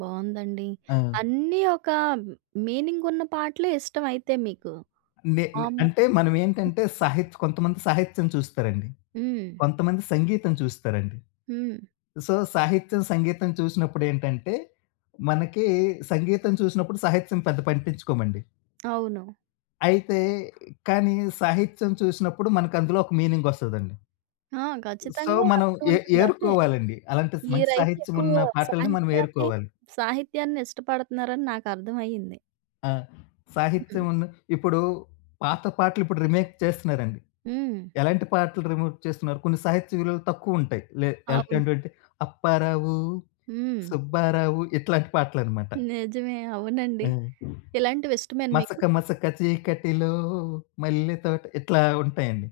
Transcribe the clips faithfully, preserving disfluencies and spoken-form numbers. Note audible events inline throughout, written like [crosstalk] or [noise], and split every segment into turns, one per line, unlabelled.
బావుందండి.
ఆ!
అన్నీ ఒకా మీనింగున్న పాటలే ఇష్టవైతే మీకు.
నే నే
మాములు
అంటే, మనమేంటంటే, సహిత్ కొంతమంది సాహిత్యం చూస్తారండి.
హ్మ్.
కొంతమంది సంగీతం చూస్తారండి.
హ్మ్.
సో, సాహిత్యం, సంగీతం చూసినప్పుడేంటంటే, మనకీ సంగీతం చూసినప్పుడు సాహిత్యం పెద్ద పట్టించుకోమండి.
అవును.
అయితే కానీ, సాహిత్యం చూసినప్పుడు మనకందులో ఒక మీనింగొస్తాదండి.
ఆ!
సో,
ఖచ్చితంగా
మనం
అదే
ఏ
ఉంటందదే.
ఏరుకోవాలండి. అలాంటి మంచి
మీరైతే ఎక్కువా
సాహిత్యమున్న పాటలని
సాహిత్యాన్ని,
మనమేరుకోవాలి.
సాహిత్యాన్ని ఇష్టపడతన్నారని నాకర్థవయ్యింది.
ఆ!
హ్మ్.
సాహిత్యమన్న ఇప్పుడూ పాత పాటలిప్పుడు రీమేక్ చేస్తన్నారండి.
హ్మ్.
ఎలాంటి పాటలు రీమేక్ చేస్తన్నారు, కొన్ని సాహిత్య విలువలు తక్కువుంటాయి. లే ఎల్
అవును.
ఏంటంటే, అప్పారావు,
హ్మ్.
సుబ్బారావు ఇట్లాంటి పాటలనమాట.
నిజమే. అవునండి.
హ్మ్.
ఇలాంటివి ఇష్టమేనా మీకు?
మసక మసక చీకటిలో మల్లెతోట, ఇట్లా ఉంటాయండి.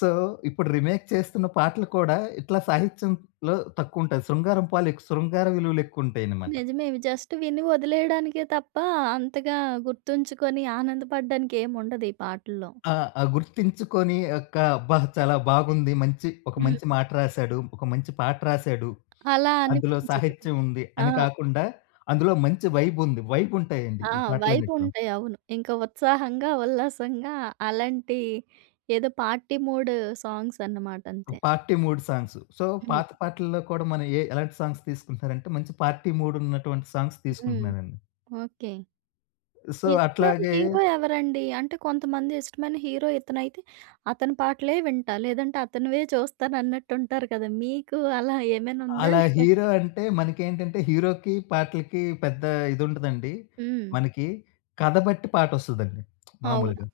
సో, ఇప్పుడు రీమేక్ చేస్తున్న పాటలు కూడా, ఇట్లా సాహిత్యంలో తక్కువుంటాయి. శృంగారం పాలెక్స్ శృంగార విలువలెక్కువుంటాయనమాట.
నిజమే. ఇవి జస్ట్ విని ఒదిలెయడానికే తప్పా, అంతగా గుర్తుంచుకొని ఆనందపడడానికి ఏముండదు ఈ పాటల్లో.
ఆ! ఆ! గుర్తించికొనీ ఒక్కా అబ్బా! చాలా బాగుంది. మంచి ఒక
హ్మ్.
మంచి మాట రాశాడు. ఒక మంచి పాట రాశాడు.
అలా
అందులో
అనిపించదు.
సాహిత్యముంది
ఆ!
అని కాకుండా, అందులో మంచి వైబుంది. వైబుంటాయండి
ఆ!
ఈ పాటలన్నిటిలో.
వైబుంటాయి. అవును. ఇంక ఉత్సాహంగా, ఉల్లాసంగా అలాంటి ఏదో పార్టీ మూడు సాంగ్సన్నమాట
ఒ
అంతే.
Party mood songs. సో,
హ్మ్.
పాత పాటల్లో కూడా మనం ఎ ఎలాంటి సాంగ్స్ తీసుకుంటన్నారంటే, మంచి పార్టీ మూడున్నటువంటి సాంగ్స్
హ్మ్.
తీసుకుంటున్నారండి.
ఓకే.
సో,
మీ ఇష్టమైన
అట్లాగే
హీరో ఎవరండీ? అంటే, కొంతమంది ఇష్టమైన హీరో ఇతనైతే, అతని పాటలే వింటా, లేదంటే అతనివే చూస్తానన్నట్టుంటారు కదా! మీకు అలా ఏమైనుందా?
అలా హీరో
లేదంటే
అంటే మనకేంటంటే, హీరోకి, పాటలకి పెద్దా ఇదుండదండి
హ్మ్.
మనకి. కథ బట్టి పాటొస్తదండి [smacks lips]
అవును.
మాములుగా.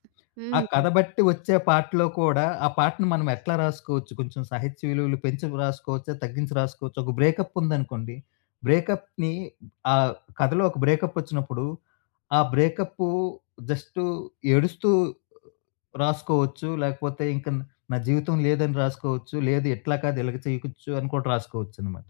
ఆ
హ్మ్.
కథ బట్టి ఒచ్చే పాటలో కూడా, ఆ పాటని మనం ఎట్లా రాసుకోవచ్చు, కొంచెం సాహిత్య విలువలు పెంచి రాసుకోవచ్చా, తగ్గించి రాసుకోవచ్చా, ఒక బ్రేకప్పుందనుకోండి, బ్రేకప్‌ని ఆహ్, కథలో ఒక బ్రేకప్పొచ్చినప్పుడు, ఆ బ్రేకప్పూ జస్టూ ఏడుస్తూ రాసుకోవచ్చు, లేకపోతే ఇంక న్ నా జీవితం లేదని రాసుకోవచ్చు, లేదు ఎట్లా కాదు, ఇలాగా చెయకుచ్చు అని కూడా రాసుకోవచ్చనమాట.